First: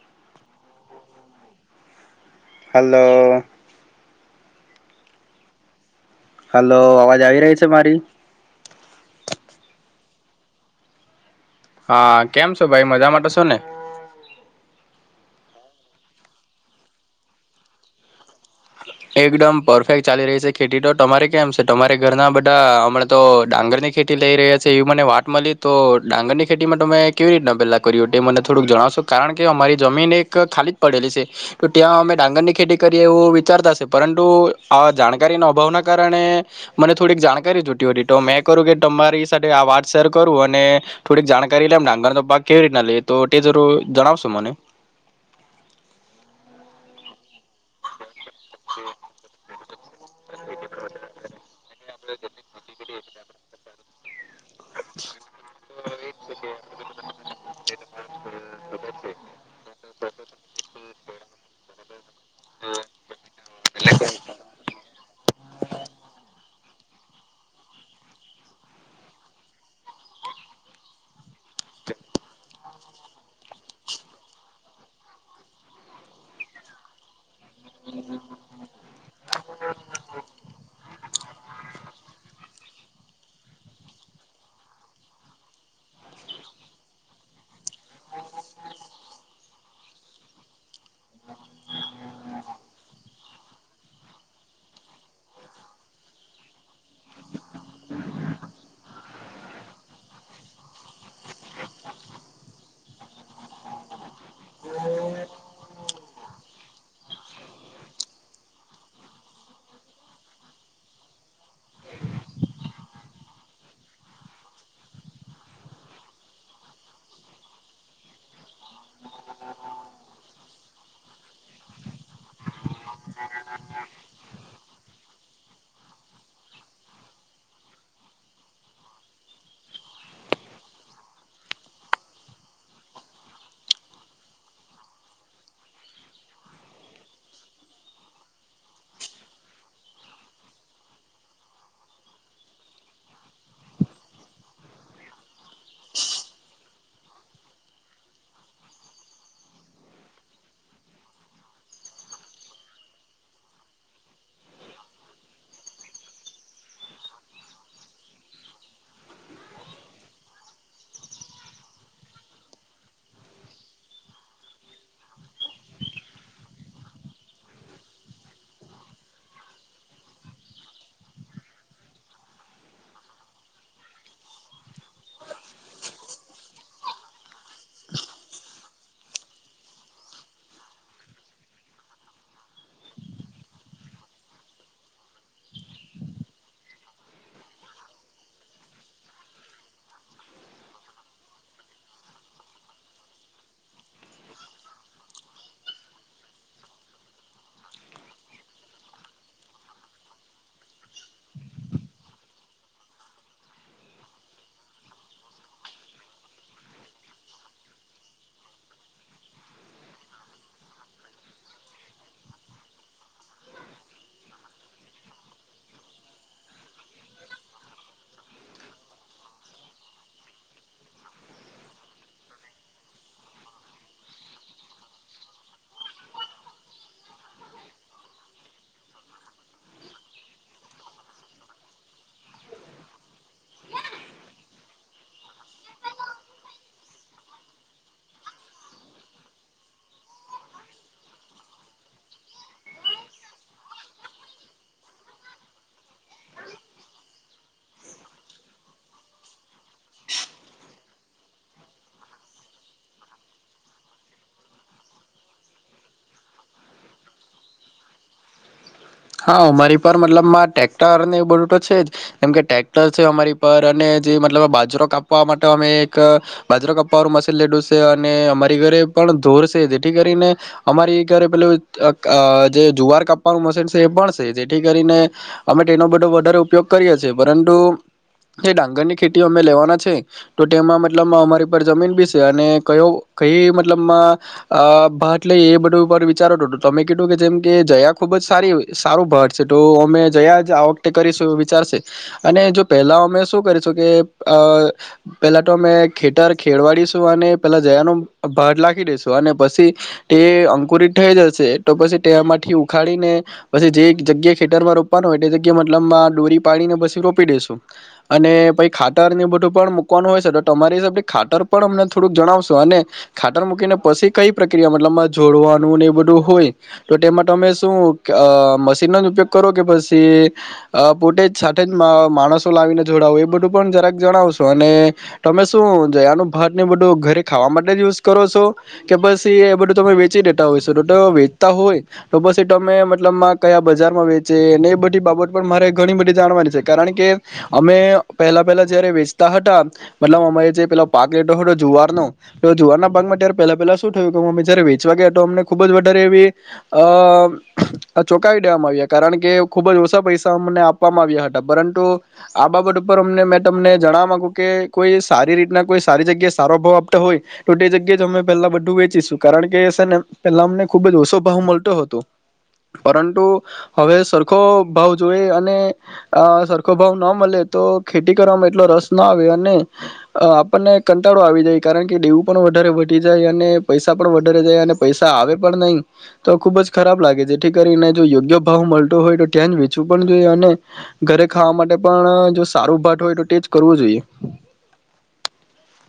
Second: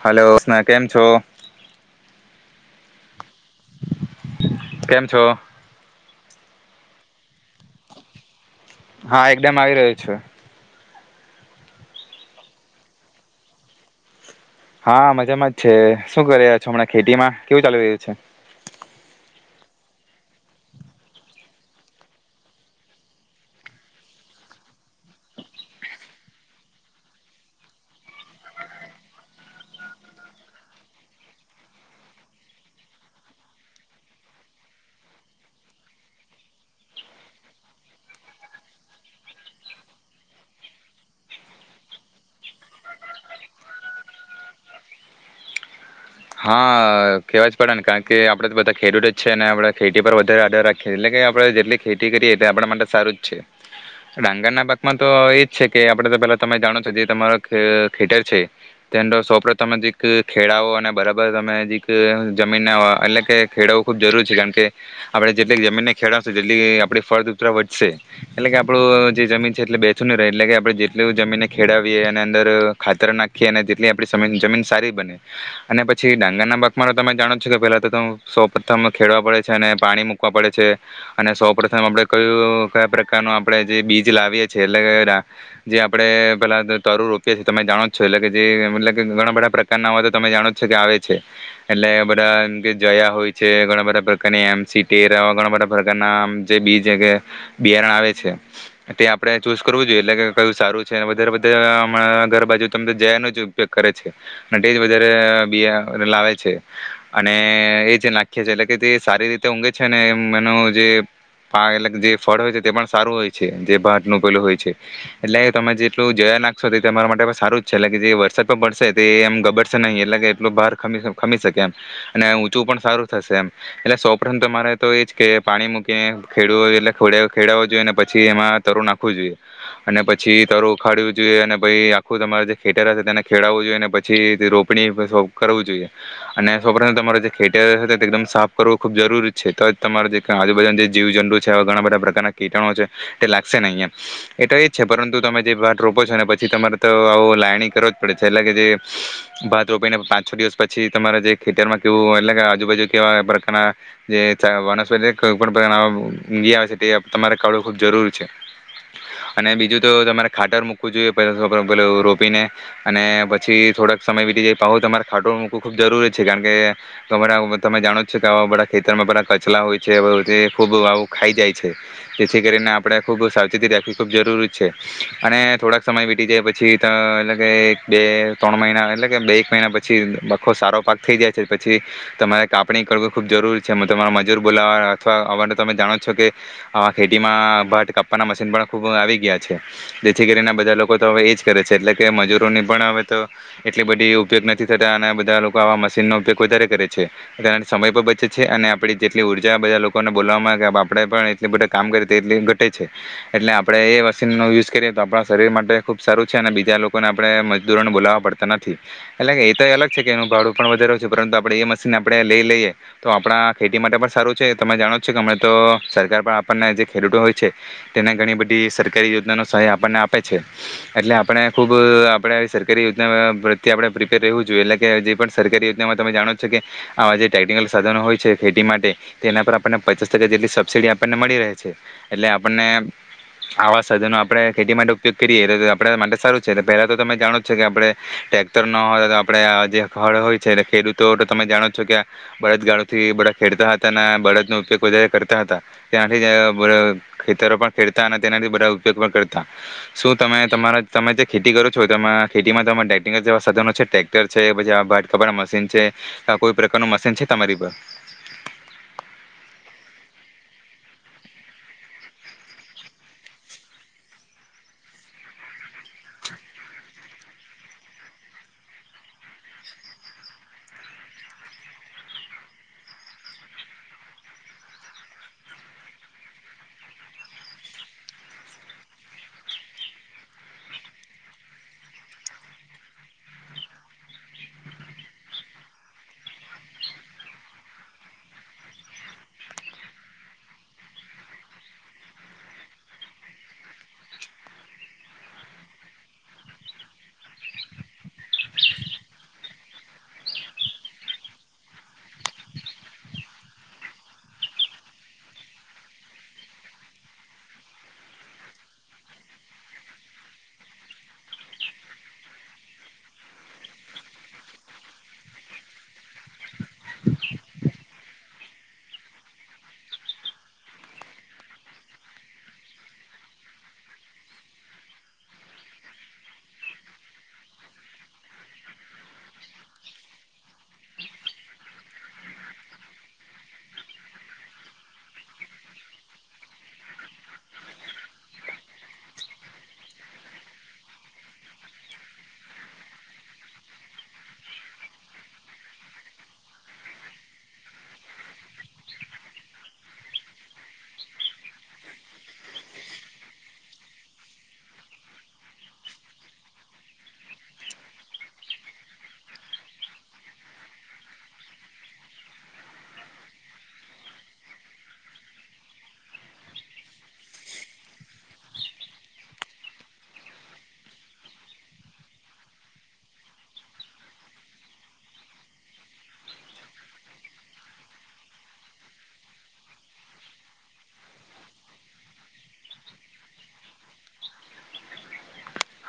Hello સ્ના, કેમ છો? હલ્લો. કેમ છો? હલો અવાજ આવી રહી છે મારી? હા, એકડમ આવી રહ્યો છે. હા, કેમ છો ભાઈ? મજામાં તો સો ને? હા, મજામાં જ છે. શું કરી રહ્યા છો હમણાં ખેતીમાં? કેવું ચાલુ રહ્યું છે? એકડમ પરફેક્ટ ચાલી રહી સે ખેતી તો. તમારે કેમ સે? તમારે ઘરના બધા હમણાં તો ડાંગર ની ખેતી લઇ રહ્યા છે એવી મને વાત મલી. તો ડાંગર ની ખેતીમાં તમે કેવી રીતના પેલા કર્યું, તે મને થોડુંક જણાવશો? કારણ કે, અમારી જમીન એક ખાલી જ પડેલી છે. તો ત્યાં અમે ડાંગર ની ખેતી કરીએ એવું વિચારતા સ. પરંતુ આ જાણકારીના અભાવના કારણે મને થોડીક જાણકારી જોટી હતી. તો મેં કરૂ કે તમારી સાથે આ વાત શેર કરું અને થોડીક જાણકારી લેમ ડાંગરનો પાક કેવી રીતના લઈએ. તો તે જરૂર જણાવશો મને? હા, કેવા જ પડે ને કાર કે આપડે તો બધા ખેડૂત જ છે ને આપડે ખેટી પર વધ ધરા ધ રાખે. એટલે કે આપણે જેટલી ખેતી કરીએ તે આપણા માટે સારું જ છે. ડાંગર ના પાકમાં તો એજ છે કે આપડે તો પેલા તમે જાણો છો જે તમારો ક ખેટર છે, તેન્ડો સોપ્ડ તમેં જે ક ખેડાઓ અને બ તમે જીક જમીનને આવા એટલે કે ખેડવવું ખુબ જરૂર છે. કારણ કે, આપળે જેટલી જમીનને ખેડવશુ જેટલી આપડી ફળદૂપત્રા વધશે. એટલે કે, આપડું જે જમીન છે એટલે બેસું ન રહે. એટલે કે આપળે જેટલુ જમીનને ખેડવીએ અને અંદર ખાતર નાખીએ અને તેટલી આપળી સમીન જમીન સારી બને અને પ છી ડાંગરના પાાકમાં તો તમે જાણો જ છો કે, પેલા તો તો સૌ પ્રથમ ખેડવા પડે છે અને પાણી મૂકવા પડે છે અને સૌ પ્રથમ આપડે કયું કયા પ્રકારનું આપણે જે બીજ લાવીએ છે એટલે કે રા જે આપડે પેલા ત તરું રોપીએ તો તમે જાણો છો એટલે કે જે મલે કે ઘણા બધા પ્રકારના હોય તો તમે જાણો છો કે, આવે છે. એટલે બધા એમ કે જયા હોય છે. ઘણા બધા પ્રકારની એમ સી ટેર આવા ઘણા બધા પ્રકારના અં જે બીજે કે બિયારણ આવે છે. તે આપળે ચૂઝ કરવું જોએ. એટલે કે, કયું સારું છે. વધારે બધા હમણા ઘર બાજુ તમ તો જયાનો જ ઉપયોગ કરે છે અને તે જ વધારે બિયારણ લાવે છે અને એ જે નાખી છે એટલે કે જે સારી રીતે ઊઘે છે, ને એમ એનું જે પા એટલે જે ફળ હોય છે તે પણ સારું હોય છે જે ભાતનું પેલું હોય છે એટલે તમે જેટલું જયા નાખશો તે તમારા માટે પણ સારું જ છે એટલે કે જે વરસાદ પણ પડશે તે એમ ગબડશે નહીં એટલે કે લોક બહારી ખમી શકે, એમ અને ઊંચું પણ સારું થશે એમ એટલે સૌ પ્રથમ તમારે તો એજ કે પાણી મૂકીને ખેડવ એટલે ખેડવવું જોઈએ, ને પછી એમાં તરું નાખવું જોઈએ અને પછી તરું ઉખાડવું જોઈએ, અને પછી આખું તમારે જે ખેતરા છે તેને ખેડવવું જોઈએ, પછી રોપણી કરવું જોઈએ અને સર્વ પ્રથમ તમારે જે ખે એકદમ સાફ કરવું ખૂબ જરૂરી છે. તો તમારે જે આજુબજુના જે જીવ જંતુ છે ઘણા બધા પ્રકારના કીટણો છે. તે લાગશે ને અહિયાં એ તો એ છે પરંતુ તમે જે ભાત રોપો છો ને પછી તમારે તો આવો લાયણી કરવો જ પડે છે એટલે કે જે ભાત રોપીને પાંચ-છ દિવસ પછી તમારે જે ખેતરમાં કેવું એટલે કે આજુબાજુ કેવા પ્રકારના જે વનસ્પતિ કોઈ પ્રકારના આવે છે, તે તમારે કડું ખુબ જરૂરી છે અને બીજું તો તમારે ખાટર મૂકવું જોઈએ પ પે રોપીને અને પછી થોડાક સમય વીતી જાય પાછું તમારે ખાટો મૂકવું ખૂબ જરૂરી છે, કારણ કે ઘરા તમે જાણો જ છો કે આવા બધા ખેતરમાં બધા કચલા હોય છે, ખૂબ આવું ખાઈ જાય છે. જેથી કરીને આપણે ખૂબ સાવચેતી રાખવી ખૂબ જરૂરી છે, અને થોડાક સમય વીતી જાય પછી એટલે કે બે- ત્રણ મહિના એટલે કે બે એક મહિના પછી પછી સારો પાક થઈ જાય છે, પછી તમારે કાપણી કરવું ખૂબ જરૂરી છે, તમા મજૂર બોલાવા અથવા અવા તમે જાણો છો કે આવા ખેતીમાં ભાટ કાપવાના મશીન પણ ખૂબ આવી ગયા છે જેથી કરીને બધા લોકો તો હવે એજ કરે છે એટલે કે મજૂરોની પણ હવે તો એટલી બધી ઉપયોગ નથી. થતા અને બધા લોકો આવા મશીનનો ઉપયોગ વધારે કરે છે. એ સમય પણ બચે છે અને આપ જેટલી ઉર્જા બધા લોકોને બોલવામાં કે આપણે પણ એટલી બધ કામ કરીએ એટલી ઘટે છે એટલે આપણે એ મશીનનો યુઝ કરીએ તો આપણા શરીર માટે ખુબ સારું છે અને બીજા લોકોને આપણે મજદૂરોને બોલાવવા પડતા નથી. એટલે કે એ તો એ અલગ છે કે એનું ભાડું પણ વધાર છે, પરંતુ આપણે એ મશીન આપણે લઈ લઈએ તો આપણા ખેતી માટે પણ સારું છે, તમે જાણો છો કે હણાં તો સરકાર પણ આપણને જે ખેડૂતો હોય છે. તેને ઘણી બધી સરકારી યોજનાનો સહાય આપણને આપે છે, એટલે આપણે ખૂબ આપણે આવી સરકારી યોજના પ્રત્યે આપણે લેવું જોઈએ એટલે કે જે પણ સરકારી યોજનામાં તમે જાણો છો કે આવા જે ટેકનિકલ સાધનો હોય છે ખેતી માટે તેના પર આપણને પચાસ ટકા જેટલી સબસિડી આપણને મળી રહે છે એટલે આપણને આવા સાધનો આપણે ખેતી માટે ઉપયોગ કરીએ તો આપ માટે સારું છે. પહેલા તો તમે જાણો છે કે આપણે ટ્રેક્ટર ન હતો આપણે જે હળ હોય છે, ખેડૂતો તમે જાણો છો કે બળદગાળો થી બધા ખેડતા હતા અને બળદ નો ઉપયોગ વધારે કરતા હતા તેનાથી ખેતરો પણ ખેડતા અને તેનાથી બધા ઉપયોગ પણ કરતા. શું તમે તમારા? તમે જે ખેતી કરો છો તમે ખેતીમાં તોમે સાધનો છે, ટક્ટર છે, પછટ કપ મશીન છે, કોઈ પ્રકાર ન મશીન છે તમારી પર? હા અમારી પર મતલબ ટ્રેક્ટર ને બધુ તો છે જ જેમ કે ટ્રેક્ટર છે અમારી પર અને જે મતલબ બાજરો કાપવા માટે અમે એક બાજરો કાપવાનું મશીન લીધું છે અને અમારી ઘરે પણ ધોરશે જેથી કરીને અમારી ઘરે પેલું જે જુવાર કાપવાનું મશીન એ પણ છે. જેથી કરીને અમે તેનો બધો વધારે ઉપયોગ કરીએ છીએ પરંતુ જે ડાંગર ની ખેતી અમે લેવાના છે તો તેમાં મતલબ અમારી પર જમીન બી છે અને કયો કઈ મતલબમાં ભાત લઈએ એ બધું ઉપ વિચારો તો તમે કીધું કે જેમ કે જયા ખુબ જ સારી હોય. સારું ભાત છે. તો અમે જયા જ આ વખતે કરીશું એ વિચારશે અને જો પહેલા અમે શું કરીશું કે અ પેલા તો અમે ખેતર ખેડવાડીશું અને પેલા જયાનું ભાત લખી દઈશું અને પછી તે અંકુરિત થઈ જશે તો પછી તેમાંથી ઉખાડીને પછી જે જગ્યાએ ખેતરમાં રોપવાનું હોય તે જગ્યા મતલબમાં ડોરી પાડીને પછી રોપી દઈસું અને પછી ખાતર ને એ બધું પણ મૂકવાનું હોય છે, તો તમારી હિસાબે ખાતર પણ અમને થોડુંક જણાવશો? અને ખાતર મૂકીને પછી કઈ પ્રક્રિયા મતલબ જોડવાનું ને એ બધું હોય તો તેમાં તમે શું? મશીનનો જ ઉપયોગ કરો કે પછી પોતે જ સાથે જ માણસો લાવીને જોડાવય એ બધું પણ જરાક જણાવશો? અને તમે શું જયાનું ભાત ને બધું ઘરે ખાવા માટે જ યુઝ કરો છો? કે પછી એ બધું તમે વેચી દેતા હોય છો તો વેચતા હોય તો પછી તમે કયા બજારમાં વેચે એ બધી બાબત પણ મારે ઘણી બધી જાણવાની છે, કારણ કે અમે પહેલા પહેલા જયારે વેચતા હતા મતલબ અમે જે પેલો પાક લેધો હતો જુવારનો તો જુવારના પાકમાં ત્યારે પહેલા પહેલા શું થયું કે અમે જયારે વેચવા ગયા તો અમને ખુબ જ વધારે એવી અ ચોંકાવી દેવામાં આવ્યા કારણ કે ખુબ જ ઓછા પૈસા અમને આપવામાં આવ્યા હતા, પરંતુ આ બાબત ઉપર અમને મેં તમને જણવા માંગુ કે કોઈ સારી રીતના કોઈ સારી જગ્યાએ સારો ભાવ આપતા હોય. તો તે જગ્યાએ જ અમે પહેલા બધું વેચીશું કારણ કે સર ને પેલા અમને ખુબ જ ઓછો ભાવ મળતો હતો. પરંતુ હવે સરખો ભાવ જોઈ અને સરખો ભાવ ના મળે તો ખેતી કરવામાં એટલો રસ ના આવે અને આપણને કંટાળો આવી જાય, કારણ કે દેવું પણ વધારે વધી જાય અને પૈસા પણ વધારે જાય અને પૈસા આવે પણ નહી તો ખુબ જ ખરાબ લાગે છે. જેથી કરીને જો યોગ્ય ભાવ મળતો હોય તો ત્યાં જ વેચવું પણ જોઈએ અને ઘરે ખાવા માટે પણ જો સારું ભાટ હોય, તો તેજ કરવું જોઈએ.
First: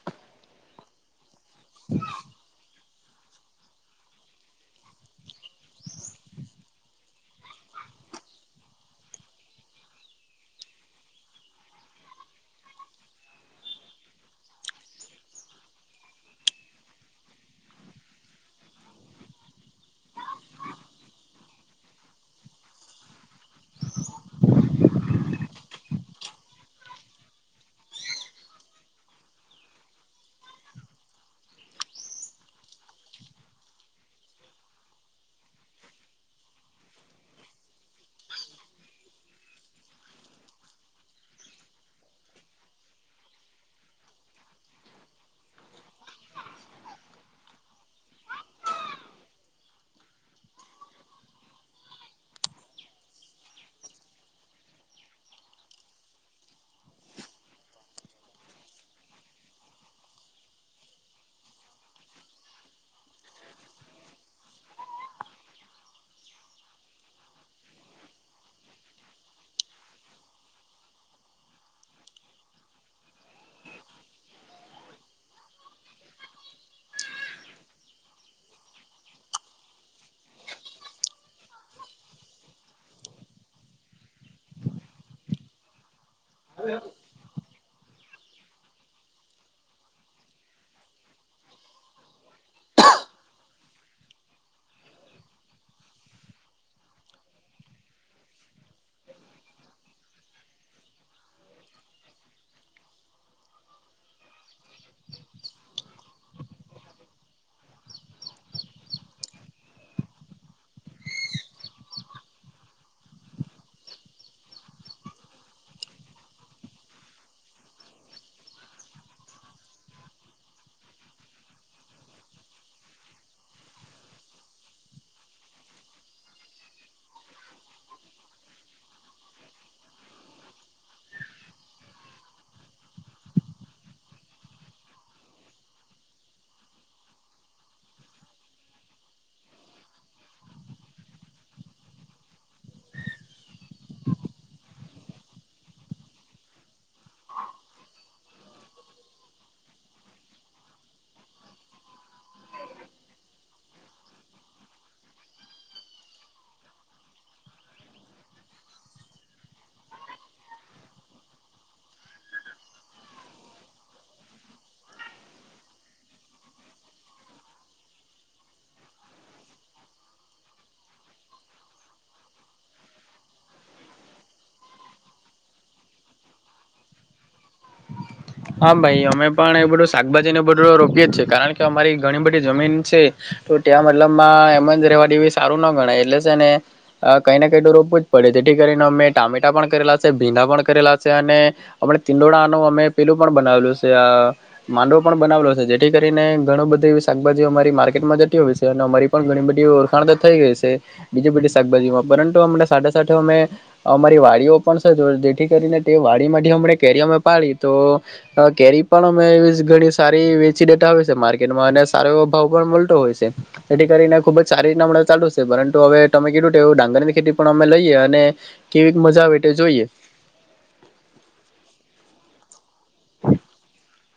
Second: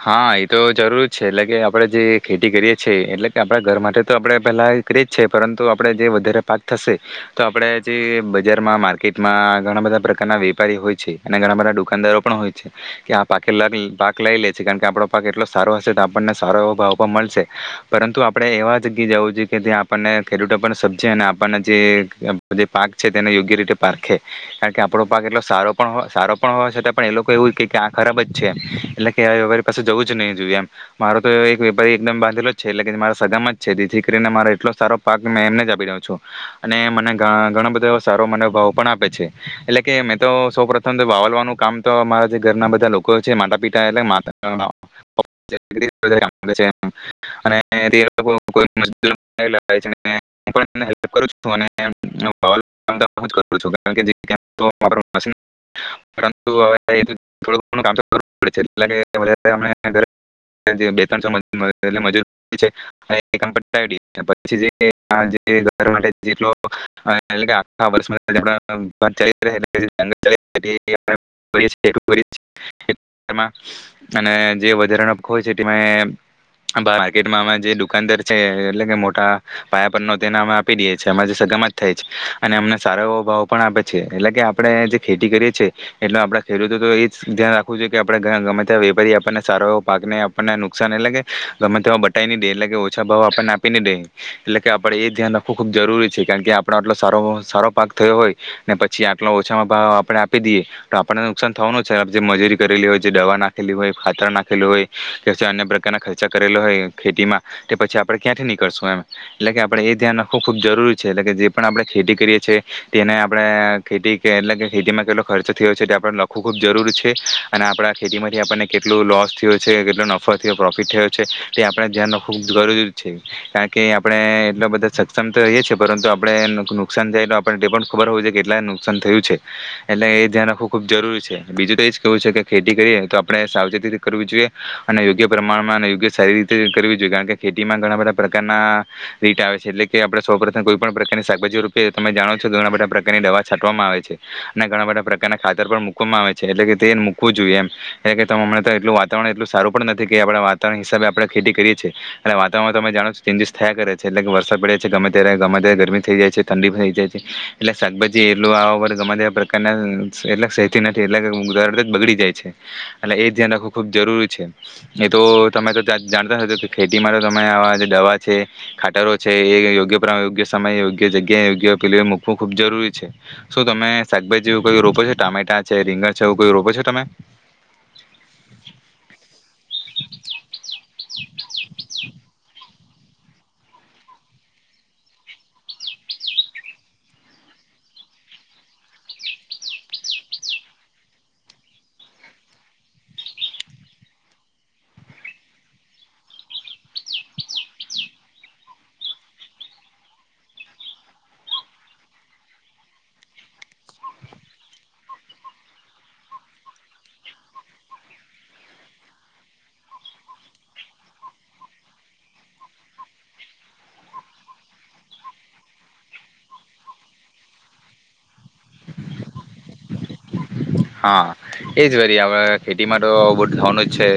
હા, એતો જરૂર જ એટલે કે આપડે જે ખેતી કરીએ છે એટલેકે આપડા ઘર માટે તો આપડે પહેલાં ક છે પરંતુ આપણે જે વધારે પાક થશે, તો આપડે જે બજારમાં માર્કેટમાં ઘણા બધા પ્રકારના વેપારી હોય છે અને ઘણા બધા દુકાનદારો પણ હોય છે કે આ પાકે પાક લઈ લે કારણકે આપડો પાક એટલો સારો હશે તો આપણને સારો એવો ભાવ પણ મળશે, પરંતુ આપડે એવા જગ્યાએ જવું છેએ કે ત્યાં આપણને ખેડૂતો સમજે અને આપણને જે પાક છે તેને યોગ્ય રીતે પારખે, કારણકે આપડો પાક એટલો સારો પણ સારો પણ હોવા છતાં પણ એ લોકો એવું આ ખરાબજ છે એમ, એટલે કે આ વેપારી પાસે જવુંજ નહીં જોયએ એમ. મારો તો એક વેપારી એકદમ બાંધેલોજ છે એટલે કે મારા સગામજ છે જેથી કરીને મારા એટલો સારો પાક મેં એમને જ આપી રહ્યો છું અને મને ઘણા બધા સારો મને ભાવ પણ આપે છે, એટલે કે મેં તો સૌ પ્રથમ વાવલવાનું કામ તો મારા જે ઘરના બધા લોકો છે માતા પી [unintelligible] [unintelligible] માં અને જે વધારા હોય છે તેમાં માર્કેટમાં અ જે દુકાનદાર છે એટલે મોટા પાયા પરનો તેને અ આપી દેએ છીએ જે સગમત થાય છે અને અમને સારો એવો ભાવ પણ આપે છે એટલે કે આપણે જે ખેતી કરીએ છે એટલે આપણે ખેડૂતો તો એ જ ધ્યાન રાખ [unintelligible] કે આપણે ગમે તે વેપારી આપણને સારો એવો પાકને આપણને નુકસાન એટલે કે ગમે તેવા બટાઈને દે, એટલે કે ઓછા ભાવ આપણને આપી ને દે, એટલે કે આપડે એ ધ્યાન રાખવું ખૂબ જરૂરી છે કારણ કે આપડો આટલો સારો સારો પાક થયો હોય ને પછી આટલો ઓછામાં ભાવ આપડે આપી દઈએ, તો આપણને નુકસાન થવાનું જ છે જે મજૂરી કરેલી હોય, જે દવા નાખેલી હોય, ખાતર નાખ ખેલુ હોય, કે અન્ય પ્ર કેના ખર્ચા કરેલો હોય ખેતીમાં તે પછી આપડણે ક્યાંથી નીકળશું એમ એટલે કે આપડે એ ધ્યાન રાખવું ખૂબ જરૂરી છે એટલે કે જે પણ આપડે ખેતી કરીએ છીએ તેને આપણે ખેતી એટલે કે ખેતીમાં કેટલો ખર્ચો થયો છે, તે આપડે લખવું ખૂબ જરૂરી છે. અને આપણા ખેતીમાંથી આપણને કેટલોું લોસ થયો છે, કેટલો નફો થયો, પ્રોફિટ થયો છે, તે આપણે ધ્યાન રાખવું ખૂબ જરૂરી જ છે, કારણકે આપણે એટલા બધા સક્ષમ તો રહીએ છીએ, પરંતુ આપણે નુકસાન જાય તો આપણને તે પણ ખબર હોવું જોઈએ કેટલા નુકસાન થયું છે, એટલે એ ધ્યાન રાખવું ખૂબ જરૂરી છે બીજું તો એ જ કહેવું છે કે ખેતી કરીએ તો આપણે સાવચેતીતે કરવી જોઈએ, અને યોગ્ય પ્રમાણમાં અને યોગ્ય સારી રીતે કરવી જોઈએ, કારણકે ખેતીમાં ઘણાં બધાં પ્રકારના રીત આવે છે, એટલે કે આપણે સૌ પ્રથમ કોઈ પણ પ્રકારની શાકભાજી રોપીએ તો, તમે જાણો છો કે ઘણાં બધાં પ્રકારની દવા છાંટવામાં આવે છે, અને ઘણાં બધાં પ્રકારના ખાતર પણ મૂકવામાં આવે છે‌. એટલે કે તે ક્વુ જોએ, એટલે કે ત મને એટલ વાતાવરણ એટલું સારું પણ નથી કે આપણા વાતાવરણ હિસાબે આપણે ખેતી કરીએ છીએ, એટલે વાવરણ તમે જાણો ચેન્જીિસ થયા કરે છે, એટલે કે વરસાદ પડે છે ગમે ત્યારે, ગમે ત્યારે ગરમી થઈ જાય છે, ઠંડી થઈ જાય છે, એટલે શાકભાજી એટલું આર ગમે પ્રકારના એટ સેતી નથી એટલે બગડી જાય છે એટલે એ ધ્યાન રાખવું ખૂબ જરૂરી છે. એતો તમે તો ત્યાં જાણતા કે ખેતીમાં તો તમે આવા દવા છે, ખાતરો છે, એ યોગ્ય યોગ્ય સમય, યોગ્ય જગ્યાએ, યોગ્ય પેલું મૂકવું ખૂબ જરૂરી છે. શું તમે શાકભાજી એવું કોઈ રોપો છો, ટામેટા છે, રીંગણ છે, એવું કોઈ રોપો છો? તમે? હાં, ભાઈ અમે પણ એ બધું શાકભાજીને બધું રોપીએ જ છેએ, કારણકે અમારી ઘણી બધી જમીન છે, તો ત્યાં મતલબમાં એમ જ રહેવા દેવી સારું ના ગણાય એટલે છે, ને કંઈને કઈ તો રોપવું જ પડે જેથી કરીને અમે ટામેટા પણ કરેલા છે, ભીંડા પણ કરેલા છે, અને અ તીંડોળનો અમે પેલું પણ બનાવેલું છે, આ માંડવો પણ બનાવેલો છે, જેથી કરીને ઘણું બધું એવી શાકભાજી અમારી માર્કેટમાં જતી હોય છે અને અમારી પણ ઘણી બધી ઓળખાણ તો થઈ ગઈ છે બીજી બધી શાકભાજીમાં, પરંતુ અમને સાથે સાથે અમે અમારી વાડીઓ પણ છે, જેથી કરીને તે વાડીમાંથી હમણે કેરી અમે પાડી તો કેરી પણ અમે એવી ઘણી સારી વેચી દેતા હોય છે માર્કેટમાં અને સારો એવો ભાવ પણ મળતો હોય છે, તેથી કરીને ખુબજ સારી રીતના ચાલતું છે, પરંતુ હવે તમે કીધું એવું ડાંગરની ખેતી પણ અમે લઈએ અને કેવી મજા આવે તે જોઈએ. આવે ખેતીમાં તો આવું બધું થવાનું જ છે.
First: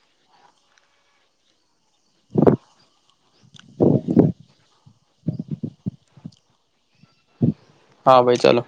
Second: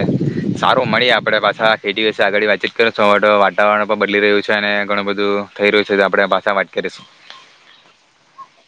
સારું મળીએ આપડે પાછા ખેતી વિશે આગળ વાતચીત કરીશું, હવે તો વાતાવરણ પણ બદલી રહ્યું છે, અને ઘણું બધું થઈ રહ્યું છે, તો આપડે પાછા વાત કરીશું. હાં ભાઈ, ચાલો.